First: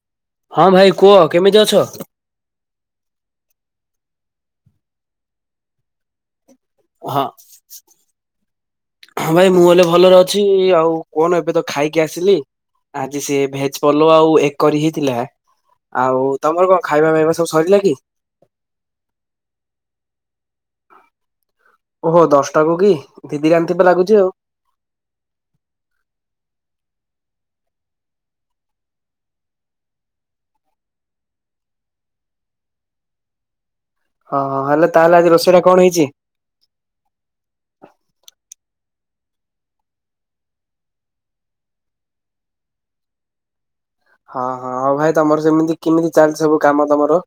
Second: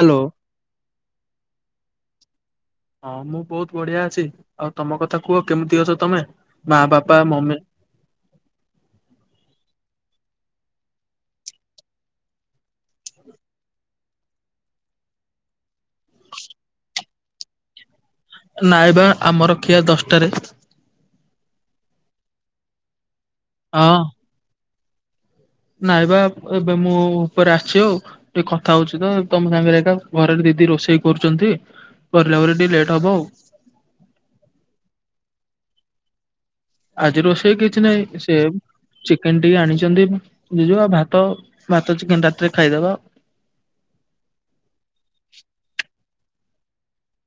Hello ହଁ ଭାଇ କୁହ କେମିତି ଅଛ? ହଁ, ମୁଁ ବହୁତ ବଢିଆ ଅଛି। ଆଉ' ତମ କଥା କୁହ, କେମିତି ଅଛ ତମେ? ମା ବାପା ହଁ, ମମି ହ ଭାଇ ମୁଁ ହେଲେ ଭଲରେ ଅଛି। ଅଛି ଆଉ କଣ, ଏବେ ତ ଖାଇକି ଆସିଲି। ଆଜି ସେ ଭେଜପଲଉ, ଆଉ ଏଗକରି ହେଇଥିଲା। ଆଉ ତମର କଣ ଖାଇବା ଫାଇବା ସବୁ ସରିଲା କି? ନାଇବା, ଆମର ଖିଆ ଦଶଟାରେ। ଓହୋ ଦଶଟାକୁୁ କି, ଦିଦି ରାନ୍ଧିବ ଲାଗୁଛି ଆଉ। ନାଇଁ ବା ଏବେ ମୁଁ ଉପରେ ଆସିଛି ଆଉ ଟିକେ କଥା ହଉଛି ତ ତମ ସାଙ୍ଗରେ ଏକା ଘରେ ଦି ରୋଷେଇ କରୁଛନ୍ତି। କରିଲା ପରେ ଟିକେ ଲେଟ୍ ହବ ଆଉ। ଓ ହୋ, ତାହେଲେ ଆଜି ରୋଷେଇ ଟା କଣ, ହେଇଛି? ଆଜି ରୋଷେଇ କିଛି ନାହିଁ ସେ ଚିକେନ ଟିକେ ଆଣିଛନ୍ତି ଜିଜୁ, ଆ ଭାତ, ଭାତ ଚିକେନ ରାତିରେ ଖାଇଦବା। ହଁ, ହଁ ହଉ ଭାଇ ତମର ସେମିତି କେମିତି ଚାଲିଛି ସବୁ କାମ ତମର?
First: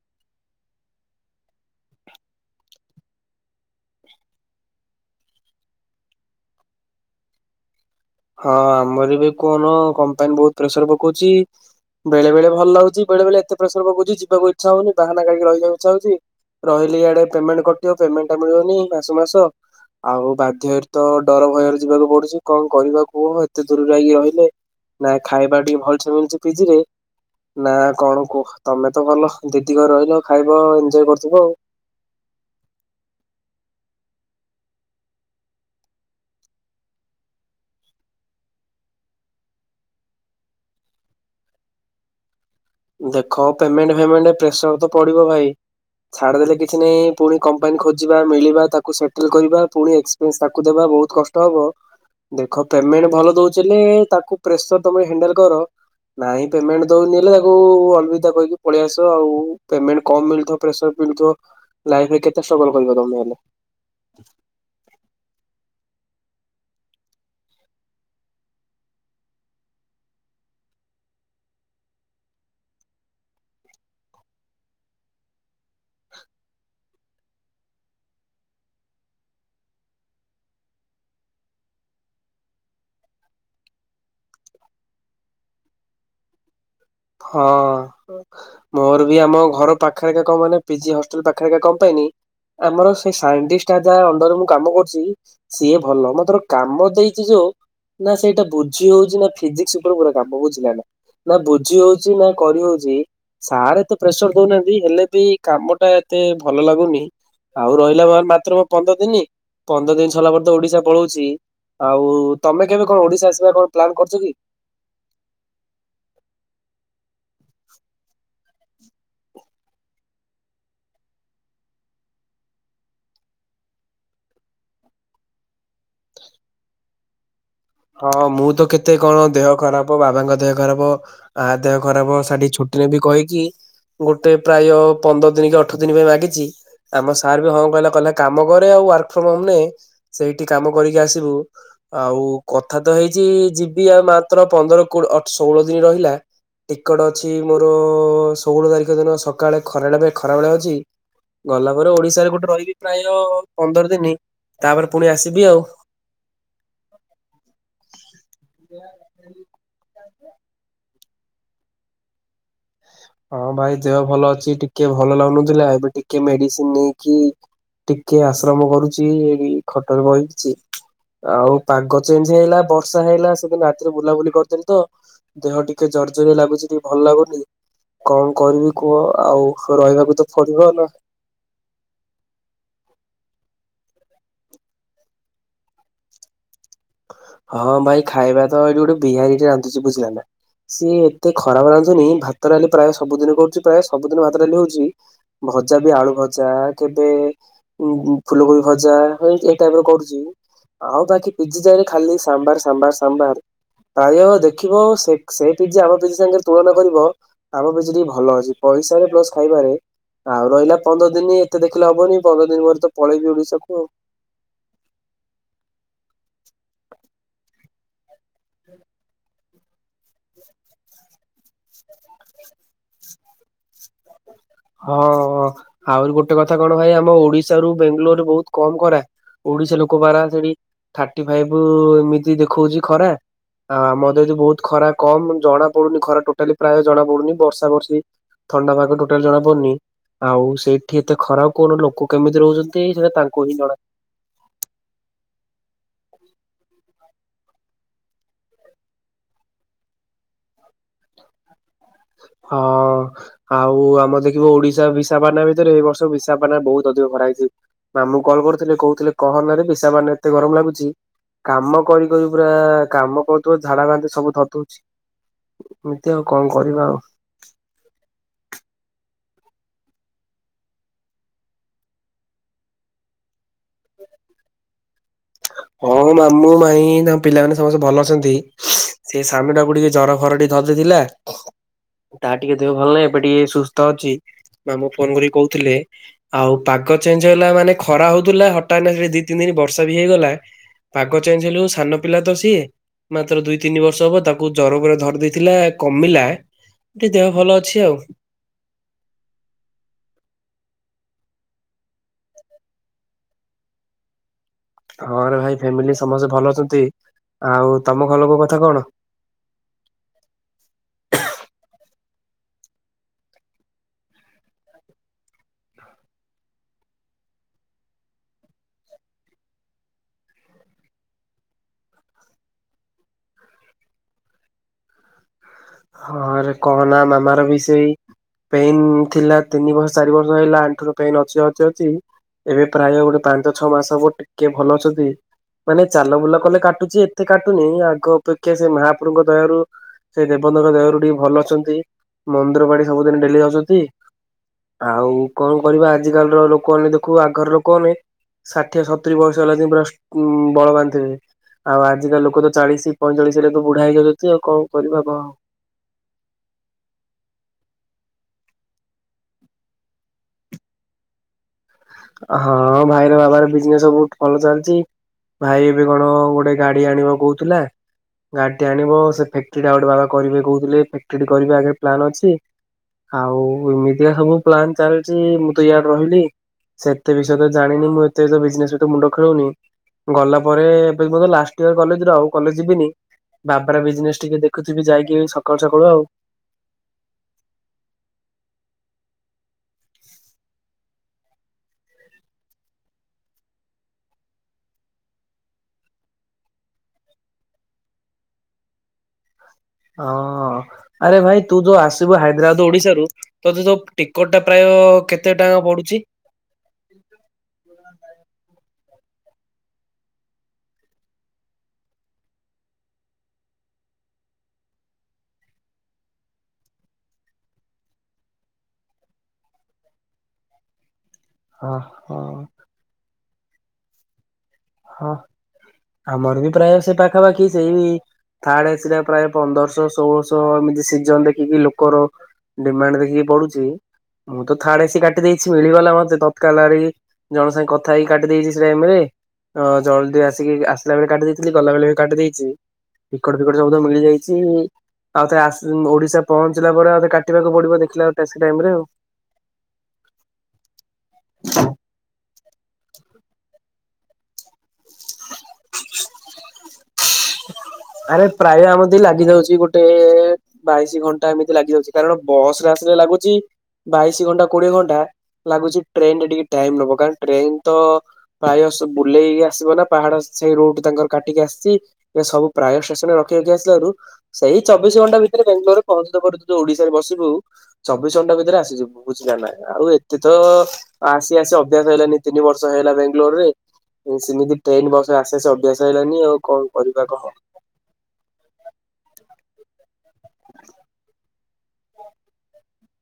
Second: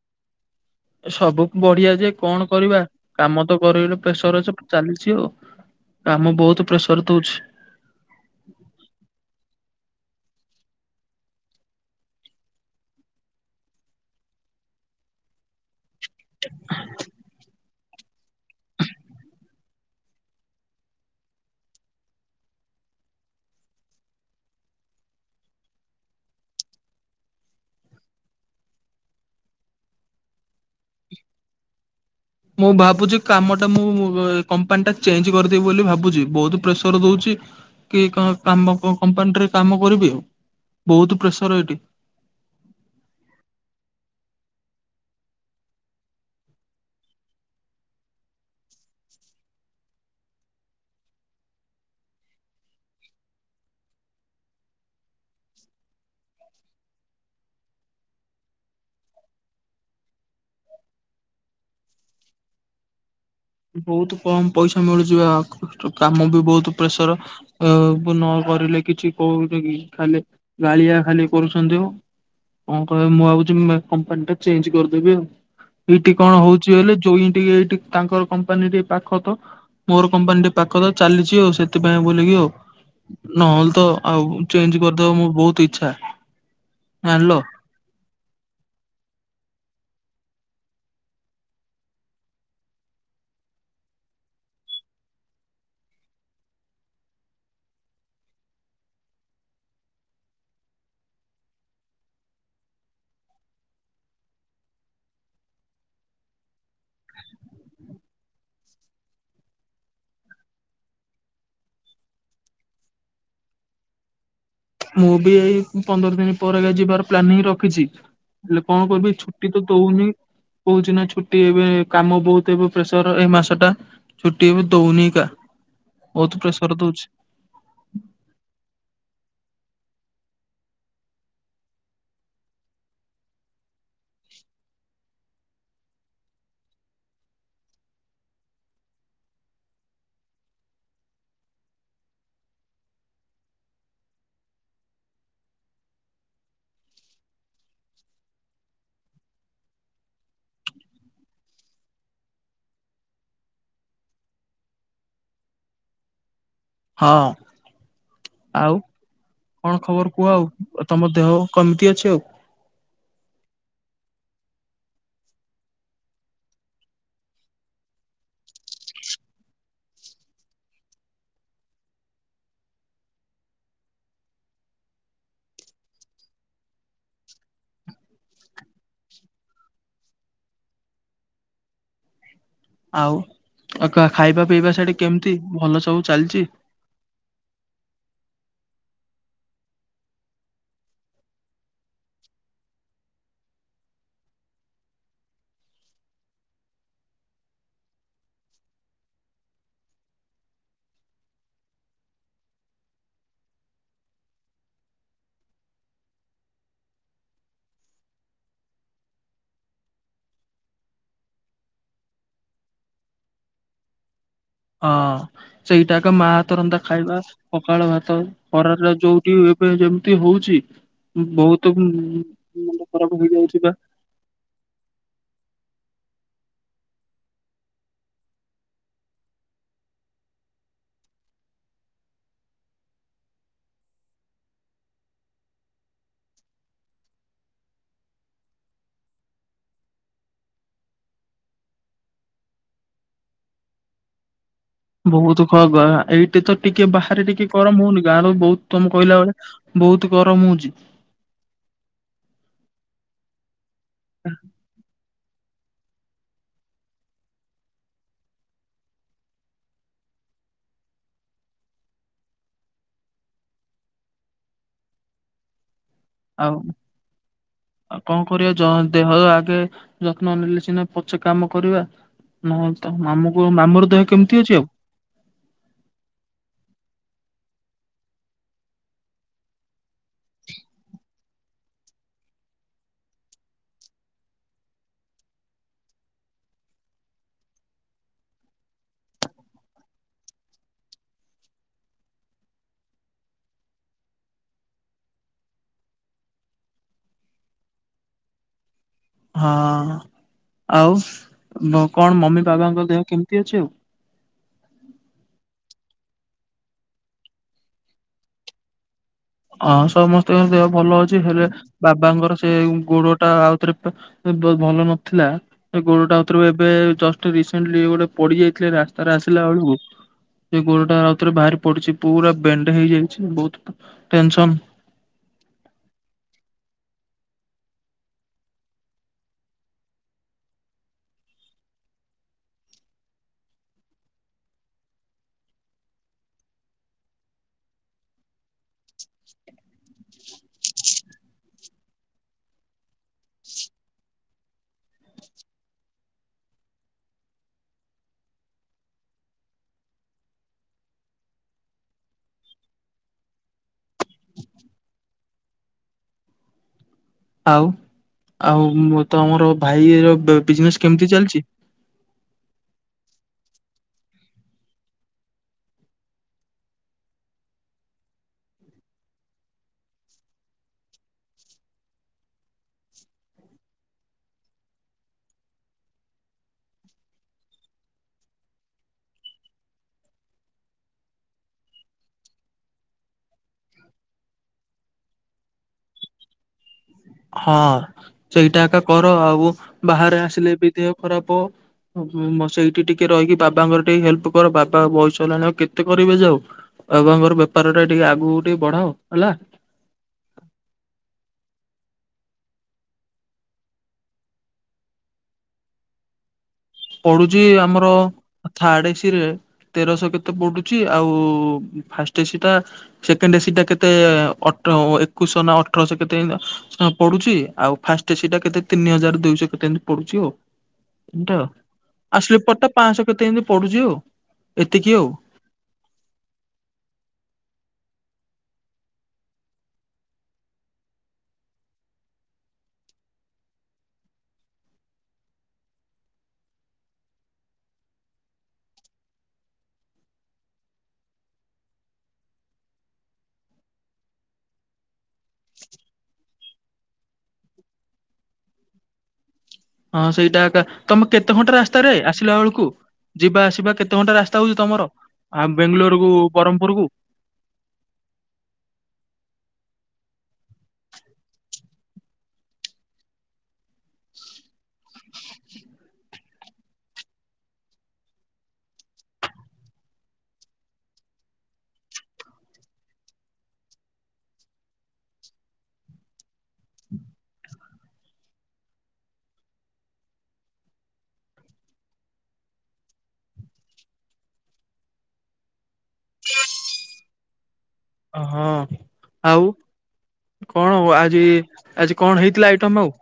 ସବୁକୁ ବଢିଆ ଯେ କଣ, କରିବା କାମ ତ କରିଲେ ପ୍ରେସର ଅଛି ଚାଲିଛି ଆଉ। କାମ ବହୁତ ପ୍ରେସର ଦଉଛି। ହଁ ଆମର ବି କୋହୁନୁ କମ୍ପାନୀ ବହୁତ ପ୍ରେସର ପକଉଛି। ବେଳେ, ବେଳେ ଭଲ ଲାଗୁଛି। ବେଳେ, ବେଳେ ଏତେ ପ୍ରେସର ପକଉଛି ଯିବାକୁ ଇଛା ହଉନି। ବାହାନା କାଢ଼ିକି ରହିବାକୁ, ଇଛା ହଉଛି। ରହିଲି ଇଆଡେ ପେମେଣ୍ଟ କଟିବ, ପେମେଣ୍ଟ ମିଳିବନି ମାସକୁ, ମାସ। ଆଉ ବାଧ୍ୟରେ ତ ଡର ଭୟରେ ଯିବାକୁ ପଡୁଛି କଣ, କରିବା। ଓ ହୋ, ଏତେ ଦୂରରେ ଯକି ରହିଲେ, ନା ଖାଇବା ଟିକେ ଭଲସେ ମିଳୁଚ ପିଜି ରେ ନା କଣ, କୁହ? ତମେ ତ ଭଲ ଦିଦି ଘରେ ରହିଲ ଖାଇବ। ଏଞଜୟ କରୁଥିବ ଆଉ? ମୁଁ ଭାବୁଛି କାମଟା ମୁଁ କମ୍ପାନୀଟା ଚେଞ୍ଜ କରିଦେବି ବୋଲି ଭାବୁଛି। ବହୁତ ପ୍ରେସର ଦଉଛି। କି, କ କାମ କମ୍ପାନୀରେ କାମ କରିବି ଆଉ ବହୁତ ପ୍ରେସର ଏଠି। ଦେଖ ପେମେଣ୍ଟ, ଫେମେଣ୍ଟ ପ୍ରେସର ତ ପଡିବ ଭାଇ। ଛାଡ଼ି ଦେଲେ କିଛି ନାହିଁ। ପୁଣି କମ୍ପାନୀ ଖୋଜିବା ମିଳିବା ତାକୁ ସେଟଲ କରିବା ପୁଣି ଏକ୍ସପିରିଏନ୍ସ ତାକୁ ଦେବା ବହୁତ କଷ୍ଟ ହବ। ଦେଖ ପେମେଣ୍ଟ ଭଲ ଦଉଥିଲେ ତାକୁ ପ୍ରେସର ନାଇଁ ପେମେଣ୍ଟ ଦଉନଲେ ତ ଓ ଆଲବିଦା କହିକି କାହିଁକି ପଳେଇ ଆସ ଆଉ ପେମେଣ୍ଟ କମ ମିଳିଥିବ ପ୍ରେସର୍ ମିଳୁଥିବ। ଲାଇଫ ରେ କେତେ ଷ୍ଟ୍ରଗଲ କରିବ ତମେ ହେଲେ ବହୁତ କମ ପଇସା ମିଳୁଛିି ବା। କାମ ବି ବହୁତ ପ୍ରେସର ନ କରିଲେ କିଛି କଉ ଖଲେ ଗାଳିଆ ଖାଲି କରୁଛନ୍ତି। କଣ କହିବେ ମୁଁ ଭାବୁଛି କମ୍ପାନୀ ଟା ଚେଞ୍ଜ କରିଦେବି ଆଉ ଏଇଠି କଣ ହଉଛି ହେ ଯୋଉ ଏଇଠି ତାଙ୍କର କମ୍ପାନୀ ପାଖ ତ ମୋର କମ୍ପାନୀଟି ପାଖ ତ ଚାଲିଛି ଆଉ ସେଥିପାଇଁ ବୋଲିକି ଆଉ ନହେଲେ ତ ଆଉ ଚେଞ୍ଜ କରିଦବା ମୋର ବହୁତ ଇଚ୍ଛା। ଜାଣିଲ। ହଁ ମୋର ବି ଆମ ଘର ପାଖ ପାଖରୋ କ ମ ପିଜି ହଷ୍ଟେଲ ପାଖରେଖା କମ ପାଇଁନି [unintelligible] ଆମର ସେ ସାଇଣ୍ଟିଷ୍ଟଟା ଯାହା ଅଣ୍ଡର ମୁଁ କାମ କରୁଛି ସିଏ ଭଲ ମୁଁ ତର କାମ ଦେଇଛି ଯୋଉ ନା ସେଇଟା ବୁଝି ହଉଛି ନା ଫିଜିକ୍ସ ଉପରେ ପୁରା କାମ ବୁଝିଲା ନା ନା ବୁଝ ବୁଝି ହଉଛି ନା କରିହଉଛି ସାର୍ ଏତେ ପ୍ରେସର ଦଉନାହାନ୍ତି ହେଲେ ବି କାମ ଟା ଏତେ ଭଲ ଲାଗୁନି ଆଉ ରହିଲା ମ ମାତ୍ର ପନ୍ଦର ଦିନ ପନ୍ଦର ଦିନ ସରିଲା ପରେ ତ ଓଡିଶା ପଳୋଉଛି। ଆଉ ତମେ କେବେ କଣ ଓଡିଶା ଆସିବା କଣ ପ୍ଲାନ୍ କରୁଛ କି? ମୁଁ ବି ଏଇ ପନ୍ଦର ଦିନ ପରେ ଯିବାର ପ୍ଲାନିଂ ରଖିଛି। ହେଲେ କଣ କରିବି ଛୁଟି ତ ଦଉନି କହୁଛି ନା ଛୁଟି ଏବେ କାମ ବହୁତ ଏବେ ପ୍ରେସର ଏଇ ମାସ ଟା ଛୁଟି ଏବେ ଦଉନି କା ବହୁତ ପ୍ରେସର ଦଉଛି। ହଁ ମୁଁ ତ କେତେ କଣ ଦେହ ଖରାପ, ବାବାଙ୍କ ଦେହ ଖରାପ, ଆ ଦେହ ଖରାପ, ସେଠି ଛୁଟି ନେବି କହିକି ଗୋଟେ ପ୍ରାୟ ପନ୍ଦର ଦିନ କି ଅଠର ଦିନ ପାଇଁ ମାଗିଛି ଆମ ସାର୍ ବି ହଁ କହିଲା, କହିଲା କାମ କରେ ଆଉ ୱାର୍କ ଫ୍ରମ ହୋମ ନେ, ସେଇଠି କାମ କରିକି ଆସିବୁ। ଆଉ କଥା ତ ହେଇଛି ଯିବି ଆଉ ମାତ୍ର ପନ୍ଦର ଷୋହଳ ଦିନ ରହିଲା। ଟିକେଟ ଅଛି ମୋର ଷୋହଳ ତାରିଖ ଦିନ ସକାଳେ ଖରାବେଳେ ପାଇଁ ଖରାବେେଳେ ଅଛି ଗଲା ପରେ ଓଡିଶାରେ ଗୋଟେ ରହିବି ପ୍ରାୟ ପନ୍ଦର ଦିନ ତାପରେ ପୁଣି ଆସିବି ଆଉ ହଁ ଆଉ କଣ [inaudible] ଖବର କୁହ ଆଉ ତମ ଦେହ କେମିତି ଅଛି ଆଉ? ହଁ ଭାଇ ଦେହ ଭଲ ଅଛି ଟିକେ ଭଲ ଲାଗୁନଥିଲା। ଏବେ ଟିକେ ମେଡିସିନ ନେଇକି ଟିକେ ଆଶ୍ରମ କରୁଛି ଏଇଠି ଖଟରେ ବାଇଚି ଆଉ ପାଗ ଚେଞ୍ଜ ହେଇଲା ବର୍ଷା ହେଇଲା ସେଦିନ ରାତିରେ ବୁଲାବୁଲି କରିଥିଲି ତ ଦେହ ଟିକେ ଜର୍ଜରି ଲାଗୁଛି ଟିକେ ଭଲ ଲାଗୁନି କଣ କରିବି କୁହ ଆଉ ରହିବାକୁ ତ ପଡିବ ନା [inaudible] ଆଉ ଖାଇବା ପିଇବା ସେଠି କେମିତି ଭଲ ସବୁ ଚାଲିଛି। ହଁ ଭାଇ ଖାଇବା ତ ଏଇଠି ଗୋଟେ ବିହାରୀ ଟ ରାନ୍ଧୁଛି ବୁଝିଲ ନା। ସିଏ ଏତେ ଖରାପ ରାନ୍ଧୁନି ଭାତ ଡାଲି ପ୍ରାୟ ସବୁଦିନ କରୁଛି ପ୍ରାୟ ସବୁଦିନ ଭାତ ଡାଲି ହଉଛି ଭଜା ବି ଆଳୁ ଭଜା କେବେ ଫୁଲକୋବି ଭଜା ଏ ଟାଇପ ର କରୁଛି। ଆଉ ବାକି ପିଜି ଯାରେ ଖାଲି ସାମ୍ଭାର ସାମ୍ଭାର ସାଭାର ପ୍ରାୟ ଦେଖିବ ସେ ପିଜି ଆମ ପିଜି ସାଙ୍ଗରେ ତୁଳନା କରିବ ଆମ ପିଜି ଟିକେ ଭଲ ଅଛି। ପଇସା ପ୍ଲସ୍ ଖାଇବାରେ। ଆଉ ରହିଲା ପନ୍ଦର ଦିନ ଏତେ ଦେଖିଲେ ହବନି ପନ୍ଦର ଦିନ ପରେ ତ ପଳେଇବି ଓଡିଶାକୁ ଆଉ! ହଁ ସେଇଟା ଏକ ମା ହାତ ରନ୍ଧା ଖାଇବା ପଖାଳ ଭାତ ଖରାରେ ଯୋଉଠି ଏବେ ଯେମିତି ହଉଛି ବହୁତ ମେ ଖରାପ ହେଇଯାଉଛି ବା [inaudible] ହଁ ହଁ ଆହୁରି ଗୋଟେ କଥା କଣ ଭାଇ ଆମ ଓଡିଶା ରୁ ବେଙ୍ଗାଲୋର ବହୁତ କମ ଖରା। ଓଡିଶା ଲୋକ ପାରା ସେଠି ଥାର୍ଟି ଫାଇଭ ଏମିତି ଦେଖଉଛି ଖରା। ଆଉ ଆମତେ ଏଦି ବହୁତ ଖରା କମ ଜଣା ପଡୁନି ଖରା ଟୋଟାଲି ପ୍ରାୟ ଜଣା ପଡୁନି ବର୍ଷା ବର୍ଷୀ ଥଣ୍ଡା ପାଗକୁ ଟୋଟାଲ ଜଣାପଡୁନି। ଆଉ ସେଇଠି ଏତେ ଖରାପ କଣ ଲୋକ କେମିତି ରହୁଚନ୍ତି ସେଟା ତାଙ୍କୁ ହିଁ ଜଣା। [unintelligible] ବହୁତ ଖ ଏଇଠି ତ ଟିକେ ବାହାରେ ଟିକେ ଗରମ ହଉନି ଗାଁରୁ ବହୁତ ତମେ କହିଲା ଭଳିଆ ବହୁତ ଗରମ ହଉଚି। ହଁ ଆଉ ଆମର ଦେଖିବ ଓଡିଶା ବି ବିଶାଖପାଟଣା ଭିତରେ ଏ ବର୍ଷ ବିଶାପାଟନାରେ ବହୁତ ଅଧିକ ଖରା ହେଇଚି। ମାମୁ କଲ୍ କରିୁଥିଲେ କହୁଥିଲେ କହନା ରେ ବିଷାକାପାଟନାରେ ମାନେ ଏତେ ଗରମ ଲାଗୁଚି। କାମ କରି କରି ପୁରା କାମ କରୁୁଥିବ, ଝାଡା ବାନ୍ତି ସବୁ ଥରି ଦଉଚି। ଏମତି ଆଉ କ ଆଉ ଆଉ କଣ କରିବା ଜ ଦେହ ଆ ରେ ଯତ୍ନ ନେଲେ ସିନା ପଛେ କାମ କରିବା। ନାଇଁ ତ ମାମୁଁ କୁ ମାମୁଁ ର ଦେହ କେମିତି ଅଛି ଆଉ? ହଁ ମାମୁଁ ମାଇଁ ତାଙ୍କ ପିଲାମାନେ ସମସ୍ତେ ଭଲ ଅଛନ୍ତି। ସେ ସାନଟାକୁ ଟିକେ ଜର ଫର ଟିକେ ଧରି ଦେଇଥିଲା। ହେ ତାର ଟିକେ ଦେହ ଭଲ ନାହିଁ ଏବେ ଟିକେ ସୁସ୍ଥ ଅଛି। ମାମୁ ଫୋନ କରି କହୁଥିଲେ ଆଉ ପାଗ ଚେଞ୍ଜ ହେଲା ମାନେ ଖରା ହଉଥିଲା ହଠାତ ସେ ଦି ତିନି ବର୍ଷା ବି ହେଇଗଲା ପାଗ ଚେଞ୍ଜ ହେଲ ସାନ ପିଲା ତ ସିଏ ମାତ୍ର ଦୁଇ ତିନି ବର୍ଷ ହବ ତାକୁ ଜର ପୂରା ଧରି ଦେଇେଇଥିଲା କମିଲା। ଟିକେ ଦେହ ଭଲ ଅଛି ଆଉ। ହଁ। ଆଉ କଣ ମମି ବାବାଙ୍କ ଦେହ କେମିତି ଅଛି ଆଉ? ହଁରେ ଭାଇ ଫ୍ୟାମିଲି ସମସ୍ତେ ଭଲ ଅଛନ୍ତି। ଆଉ ତମ ଘରଲୋକଙ୍କ କଥା କଣ? ହଁ ସମସ୍ତଙ୍କ ଦେହ ଭଲ ଅଛି ହେଲେ ବାବାଙ୍କର ସେ ଗୋଡ ଟା ଆଉଥରେ ଭଲ ନଥିଲା। ଏ ଗୋଡଟା ଭରେ ଏବେ ଜଷ୍ଟ ରିସେଣ୍ଟଲି ଗୋଟେ ପଡି ଯାଇଥିଲେ ରାସ୍ତାରେ ଆସିଲା ବେଳକୁ ସେ ଗୋଡଟା ଆଉଥରେ ବାହାରି ପଡିଛି, ପୁରା ବେଣ୍ଡ ହେଇଯାଇଛି ବହୁତ ଟେନସନ୍ ହଁରେ କହନା ମାମାର ବି ସେଇ ପେନ ଥିଲା ତିନି ବର୍ଷ ଚାରି ବର୍ଷ ହେଲା ଆଣ୍ଠୁ ର ପେନ ଅଛି ଅଛି ଅଛି। ଏବେ ପ୍ରାୟ ଗୋଟେ ପାଞ୍ଚ ଛଅ ମାସ ହବ ଟିକେ ଭଲ ଅଛନ୍ତି। ମାନେ ଚାଲ ବୁଲ କଲେ କାଟୁଚି ଏତେ କାଟୁନି ଆଗ ଅପେକ୍ଷା ସେ ମହାପ୍ରଭୁଙ୍କ ଦୟାରୁ ସେ ଦେବେ ବନଙ୍କ ଦୟାରୁ ଟିକେ ଭଲ ଅଛନ୍ତି ମନ୍ଦିର ବାଡି ସବୁଦିନ ଡେଲି ଯାଉଚନ୍ତି। ଆଉ କଣ କରିବା ଆଜିିକାଲିର ଲୋକମାନେ ଦେଖୁନୁ ଆଗର ଲୋକମାନେ ଷାଠିଏ ସତୁୁରରି ବର୍ଷ ହେଲା ଯେ ପୁରା ଉ ବଳବାନ ଥିବେ। ଆଉ ଆଜିକା ଲୋକ ତ ଚାଳିଶ ପଇଁଚାଳିଶରେ ତୁ ବୁଢା ହେଇଯାଉଛନ୍ତି ଆଉ କଣ କରିବା? ଆଉ ଆଉ ତ ଆମର ଭାଇର ବିଜନେସ କେମିତି ଚାଲିଚି? ହଁ ଭାଇର ବାବାର ବିଜନେସ୍ ସବୁ ଭଲ ଚାଲିଚି। ଭାଇ ଏବେ କଣ ଗୋଟେ ଗାଡି ଆଣିବ କହୁଥିଲା। ଗାଡିଟି ଆଣିବ ସେ ଫ୍ୟାକ୍ଟ୍ରିଟା ଗୋଟେ ବାବା କରିବେ କହୁଥିଲେ ଫ୍ୟାକ୍ଟ୍ରିଟି କରିବ ଆଗରେ ପ୍ଲାନ୍ ଅଛି। ଆଉ ଏମିତିକା ସବୁ ପ୍ଲାାନ ଚାଲିଛି ମୁଁ ତ ଇଆଡେ ରହିଲି। ସେତେ ବିଷୟ ତ ଜାଣିନି ମୁଁ ଏତେ ଯ ବିଜନେସ ତେ ମୁଣ୍ଡ ଖେଳଉନି। ଗଲା ପରେ ଏବେ ମୁ ଲାଷ୍ଟ ଇୟର କଲେଜ ର ଆଉ କଲେଜ ଯିବିନି। ବାବାର ବିଜନେସ ଟିକେ ଦେଖୁଥିବି ଯାଇକି ସକାଳୁ ସକାଳୁ ଆଉ। ହଁ ସେଇଟା ଏକା କର ଆଉ ବାହାରେ ଆସିଲେ ବି ଦେହ ଖରାପ ହ ମ ସେଇଠି ଟିକେ ରହିକି ବାବାଙ୍କର ଟିକେ ହେଲ୍ପ କର ବାବା ବୟସ ହେଲାଣି ଆଉ କେତେ କରିବେ ଯେ ଆଉ। ବାବାଙ୍କର ବେପାର ଟା ଟିକେ ଆଗକୁ ଟିକେ ବଢାଅ ହେଲା। ହଁ ଆରେ ଭାଇ ତୁ ଯୋଉ ଆସିବୁ ହାଇଦ୍ରାବାଦ ଓଡିଶାରୁ ତତେ ଯୋଉ ଟିକଟ ଟା ପ୍ରାୟ କେତେ ଟଙ୍କା ପଡୁଚି? ପଡୁଚି ଆମର ଥାର୍ଡ ଏସି ରେ। ତେରଶହ କେତେ ପଡୁଚି, ଆଉ ଫାଷ୍ଟ ଏସି ଟା ସେକେଣ୍ଡ ଏସି ଟା କେତେ ଅ ଏକୋଇଶହ ନା ଅଠରଶହ କେତେ ପଡୁଛି ଆଉ ଫାଷ୍ଟ ସେଇଟା କେତେ ତିନି ହଜାର ଦୁଇଶହ କେତେ ଟ ଏମ୍ ତି ପଡୁଛି ଆଉ। ଏ ହଁ ହଁ ଆଉ ସ୍ଲିପର ଟା ପାଞ୍ଚଶହ କେତେ ଏମିତି ପଡୁଛି ଆଉ। ଏତିକି ଆଉ। ହଁ ଆମର ବି ପ୍ରାୟ ସେ ପାଖାପାଖି ସେଇ ଥାର୍ଡ ଏସି ଟା ପ୍ରାୟ ପନ୍ଦରଶହ ଷୋହଳଶହ ଏମିତି ସିଜନ ଦେଖିକି ଲୋକର ଡିମାଣ୍ଡ ଦେଖିକି ପଡୁଛି। ମୁଁ ତ ଥଡ ଏସି କାଟି ଦେଇଛି ମିଳିିଗଲା ମତେ ତତ୍କାଳିଆ ଜଣଙ୍କ ସାଙ୍ଗେ କଥା ହେଇକି କାଟି ଦେଇଛି ସେଇ ଟାଇମ୍ ରେ। ହଁ ଜଲ୍ଦି ଆସିକି ଆସିଲା ବେଳେ କାଟି ଦେଇଥିଲି ଗଲାବେଳେ ବି କାଟି ଦେଇଛି। ଟିକଟ ଫିକଟ ସବୁତ ମିଳି ଯାଇଛି। ଆ କାଇଁ ଆଉ ଓଡିଶା ପହଞ୍ଚିଲା ପରେ ଆଉ କାଟିବାକୁ ପଡିବ ଦେଖିଲା ଟ ଟାଇମରେ ଆଉ। ହଁ ସେଇଟା ଏକା ତମେ କେତେ ଘଣ୍ଟା ରାସ୍ତାରେ ଆସିଲା ବେଳକୁ ଯିବା ଆସିବା କେତେ କେତେ ଘଣ୍ଟା ରାସ୍ତା ହଉଛି ତମର ଆ ବେଙ୍ଗ୍ଲୋର କୁ ବରହ୍ମମପୁରକୁ। ଆରେ ପ୍ରାୟ ଆମିତି ଲାଗି ଯାଉଛି ଗୋଟେ ବାଇଶି ଘଣ୍ଟା ଏମିତି ଲାଗି ଯାଉଛି କାରଣ ବସ ଆସି ଲାଗୁଛି ବାଇଶି ଘଣ୍ଟା କୋଡିଏ ଘଣ୍ଟା। ଲାଗୁଛି ଟ୍ରେନ ରେ ଟିକେ ଟାଇମ ନବ କାରଣ ଟ୍ରେନ ତ ପ୍ରାୟ ସ ବୁଲେଇକି ଆସିବ ନା ପାହାଡ ସେଇ ରୋଡୁ ତାଙ୍କର କାଟିକି ଆସିଛି ଏ ସବୁ ପ୍ରାୟ ଷ୍ଟେସନରେ ରଖିରଖି ଆସିଲିବାରୁ ସେଇ ଚବିଶ ଘଣ୍ଟା ଭିତରେ ବେଙ୍ଗାଲୋର ରେ ପହଞ୍ଚିଲା ପରେ ଯୋଉ ଓଡିଶାରେ ବସିବୁ ଚବିଶ ଘଣ୍ଟା ଭିତରେ ଆସିଯିବୁ ବୁଝିଲା ନା ଆଉ ଏତେ ତ ଆସି ଆସି ଅଭ୍ୟାସ ହେଇଲାନି ତିନି ବର୍ଷ ବଷ ହେଲା ବାଙ୍ଗାଲୋରରେ ସେମିତି ଟ୍ରେନ ବସ ଆସେ ଆସ ଅଭ୍ୟାସ ହେଇଲାନି ଆଉ କଣ କରିବା କହ। ହଁ ଆଉ। କଣ ହ ଆଜି ଆଜି କଣ ହେଇଥିଲା ଆଇଟମ ଆଉ।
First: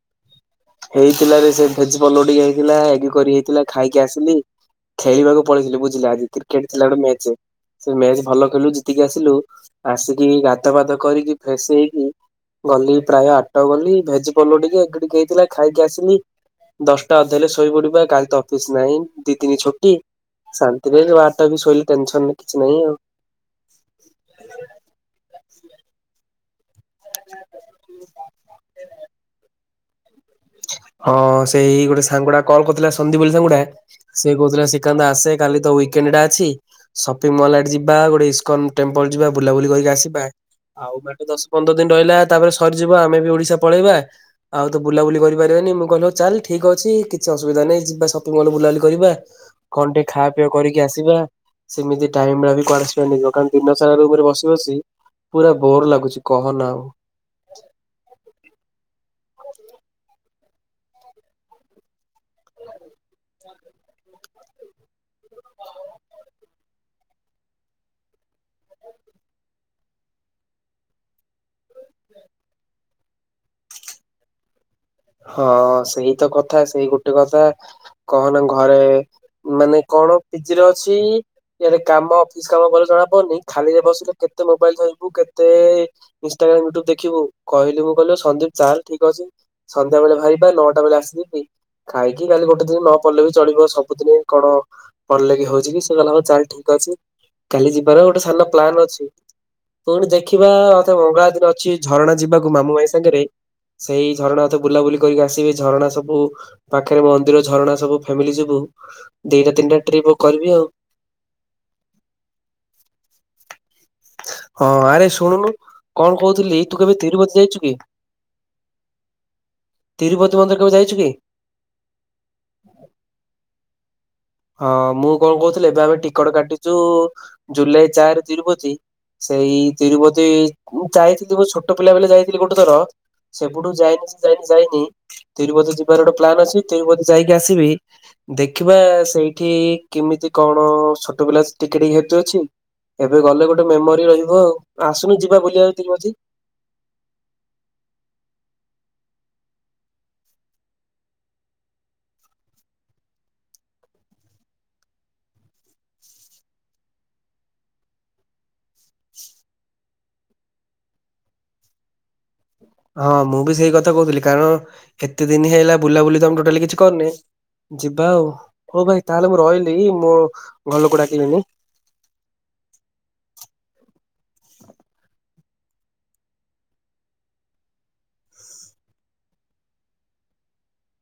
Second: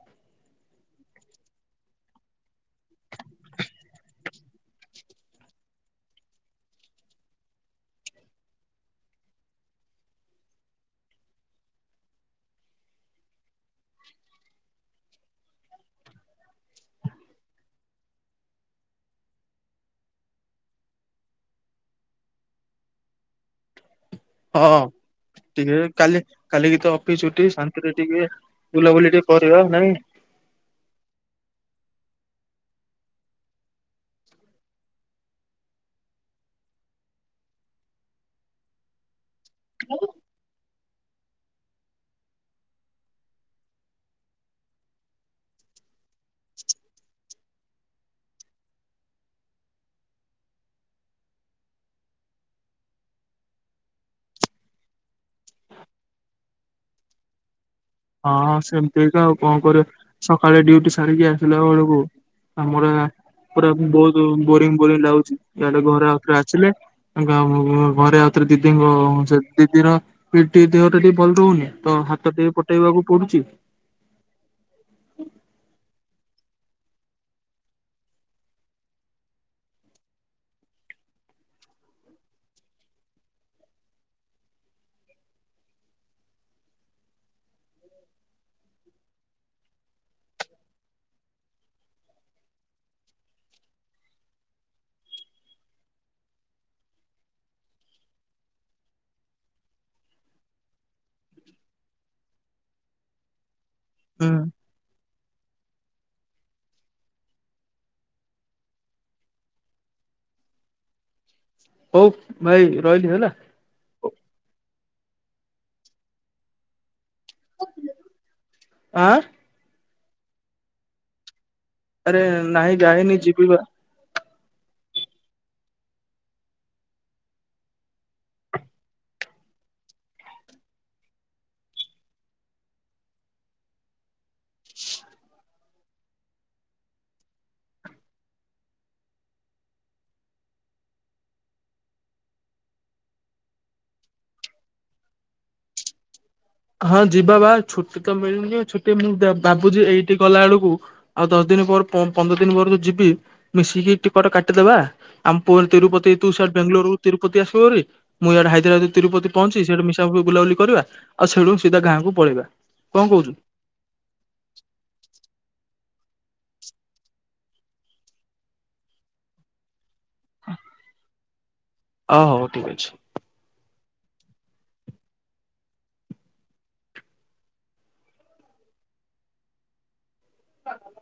ହେଇଥିଲା ରେ ସେ ଭେଜ ପଲଉ ଟିକେ ହେଇଥିଲା ଏଗ୍ କରି ହେଇଥିଲା ଖାଇକି ଆସିଲି। ଖେଳିବାକୁ ପଳେଇଥିଲି ବୁଝିଲା ଆଜି କ୍ରିକେଟ ଥିଲା ଗୋଟେ ମ୍ୟାଚ ଯେ। ସେ ମ୍ୟାଚ ଭଲ ଖେଳିଲୁ ଜିତିକି ଆସିଲୁ ଆସିକି ଗାଧୁଆ ପାଧୁଆ କରିକି ଫ୍ରେଶ ହେଇକି ଗଲି ପ୍ରାୟ ଆଟ ଗଲି ଭେଜପୋଲ ଟିକେ ଏଗ ଟିକେ ହେଇଥିଲା ଖାଇକି ଆସିଲି। ଦଶଟା ଅଧେ ହେଲେ ଶୋଇପଡିବି କାଲି ତ ଅଫିସ ନାହିଁ ଦି ଦିନି ଛୁଟି। ଶାନ୍ତିରେ ଯଉ ଆଠ ଟାରୁ ଶୋଇଲି ଟେନସନ୍ କିଛି ନାହିଁ ଆଉ। ହଁ ଟିକେ କାଲି କାଲିିକି ତ ଅଫିସ ଉଠି ଶାନ୍ତିରେ ଟିକେ ବୁଲାବୁଲି ଟିକେ କରିବା ଆଉ ନାଇଁ। [inaudible] ହଁ ସେଇ ଗୋଟେ ସାଙ୍ଗୁଡା କଲ୍ କରିଥିଲା ସନ୍ଦିପ୍ ବୋଲି ସାଙ୍ଗୁଡା ସେ କହୁଥିଲା ଶ୍ରୀକାନ୍ତ ଆସେ କାଲି ତ ଉଇକେ କେନେଡା ଅଛି ସପିଙ୍ଗ ମଲ୍ ଆଡ ଯିବା ଗୋଟେ ଇସ୍କନ୍ ଟେମ୍ପଲ ଯିବା ବୁଲାବୁଲି କରିକି ଆସିବା। ଆଉ ମଟ ଦଶ ପନ୍ଦର ଦିନ ରହିଲା ତାପରେ ସରିଯିବ ଆମେ ବି ଓଡିଶା ପଳେଇବା ଆଉ ତ ବୁଲାବୁଲି କରି ରି ମୁଁ କହିଲ ଚାଲ ଠିକ ଅଛି କିଛି ଅସୁବିଧା ନାଇଁ ଯିବା ସପିଂଲ ବୁଲାୁବୁଲି କରି କନ୍ ଟିକେ ଖାପ୍ କରିକି ଆସିବା ସେମିତି ଟାଇମ ଟା ବିିବ [unintelligible] କାର ଦିନ ସାରାରେ ବସି ବସି ପୁରା ବୋର ଲାଗୁଛି କହନା ଆଉ‌। [inaudible] ହଁ ସେମିତିକା ଆଉ କଣ କର ସକାଳେ ଡ୍ୟୁଟି ସାରିକି ଆସିଲା ବେଳକୁ ଆମର ପୁରା ବହୁତ ବୋରିଙ୍ଗ ବୋରିଙ୍ଗ ଲାଗୁଛି ତାେଲେ ଘରେ ଆଉଥରେ ଆସେ ଘରେ ଆଉଥରେ ଦିଦିଙ୍କ ସେ ଦିଦିର ଦେହଟା ଟିକେ ଭଲ ରହୁନି ତ ହାତ ଟିକେ ହଟେଇବାକୁ ପଡୁଛି। ହଁ ସେଇ ତ କଥା ସେଇ ଗୋଟେ କଥା କହନା ଘରେ ମାନେ କଣ ଫିଜିରେ ଅଛି, ଇଆଡେ କାମ ଅଫିସ କାମ ଭ ଜଣା ପବନି ଖାଲିରେ ବସିଲେ କେତେ ମୋବାଇଲ ଧଥିବୁ କେତେଇା ୁୁବ ଦେଖିବୁ କହିଲୁ ମୁଁ କହିଲି ସନ୍ଦୀପ ଚାଲ ଠିକ ଅଛି। ସନ୍ଧ୍ୟା ବେଳେ ବାହାରିବା ନଅଟା ବେଳେ ଆସିଯି ଖାଇକି କାଲି ଗୋଟେ ଦିନ ନ ପଡ଼ିଲେ ବି ଚଳିବ ସବୁଦିନ କଣ ପାଢିଲେ କି ହଉଛି କି ସେ କ ହଉ ଚାଲ ଠିକ କାଲି ଯିବାର ଗୋଟେ ସାନ ପ୍ଲାନ ଅଛି। ପୁଣି ଦେଖିବା ଅଥ ମଙ୍ଗଳା ଦିନ ଅଛି ଝରଣା ଯିବାକୁ ମାମୁଁ ମାଇ ସାଙ୍ଗରେ ସେଇ ହୁଁ ଝରଣା ି ଆସିବି ଝ ସବୁ ପାଖରେ ମନ୍ଦିର ଝରଣା ସବୁ ଫାମିଲି ଯିବୁ ଦିଟା ତିନିଟା ଟ୍ରିପ କରିବି ଆଉ। ହଉ ଭାଇ ରହିଲି ହେଲା। ହଁ ଆରେ ଶୁଣୁନୁ କଣ କହୁଥିଲି ତୁ କେବେ ତିରୁପତି ଜୟୀ ଚୁ କି? ଆଁ ତିରୁପତି ମନ୍ଦିର କେବେ ଯାଇଛୁ କି? ଆରେ ନାଇଁ ଜାଇନୀ ଯିବି ପା ହଁ ମୁଁ କଣ କହୁଥିଲି ଏବେ ଆମେ ଟିକଟ କାଟିଛୁ ଜୁଲାଇ ଚାରି ତିରୁପତି ସେଇ ତିରୁପତି ଯାଇଥିଲି ମୁ ଛୋଟ ପିଲା ବଳେ ଯାଇଥିଲି ଗୋଟେ ଥର ସେପଟୁ ଯାଇ ଯାଇନି ତିରୁପତି ଯିବାର ଗୋଟେ ପ୍ଲାନ୍ ଅଛି ତିରୁପତି ଯାଇକି ଆସିବି ଦେଖିବା ସେଇଠି କେମିତି କଣ ଛୋଟ ପିଲା ଟିକେ ଟିକ ହେତ ଅଛି ଏବେ ଗଲେ ଗୋଟେ ମେମୋରି ରହିବ ଆଉ ଆସୁନୁ ଯିବା ବୁଲିବାକୁ ତିରୁପତି। ହଁ ଯିବା ବା ଛୁଟି ତ ମିଳୁନି ଛୁଟି ମୁଁ ଭାବୁଛି ଏଇଠି ଗଲା ବେଳକୁ ଆଉ ଦଶ ଦିନ ପନ୍ଦର ଦିନ ପରେ ଯୋଉ ଯିବି ମିଶିକି ଟିକଟ କାଟିଦେବା ଆମ ପୁ ତିରୁପତି ତୁ ବେଙ୍ଗାଲୋରୁ ତିରୁପତି ଆସିବ ବୋଲିରି ମୁଁ ଆଡେ ହାଇଦ୍ରାବାଦ ତିରୁପତି ପହଞ୍ଚି ସେଠା ମିଶା ବୁଲାବୁଲି କରିବା ଆଉ ସେଇଠୁ ସିଧା ଗାଁ କୁ ପଳେଇବା। କଣ ହଁ କହୁଛୁ ମୁଁ ବି ସେଇ କଥା କହୁଥିଲି କାରଣ କେତେ ଦିନ ହେଇଲା ବୁଲାବୁଲି ତମୋଟାଲି କିଛି କରିନି ଯିବା ଆଉ ହଉ ଭାଇ ତାହେଲେ ମୁଁ ରହିଲି ମୁଁ ଘ ଘର ଲୋକ ଡାକିଲେନି। ଅ ହଉ ଠିକ ଅଛି। ହଁ ହ। [unintelligible]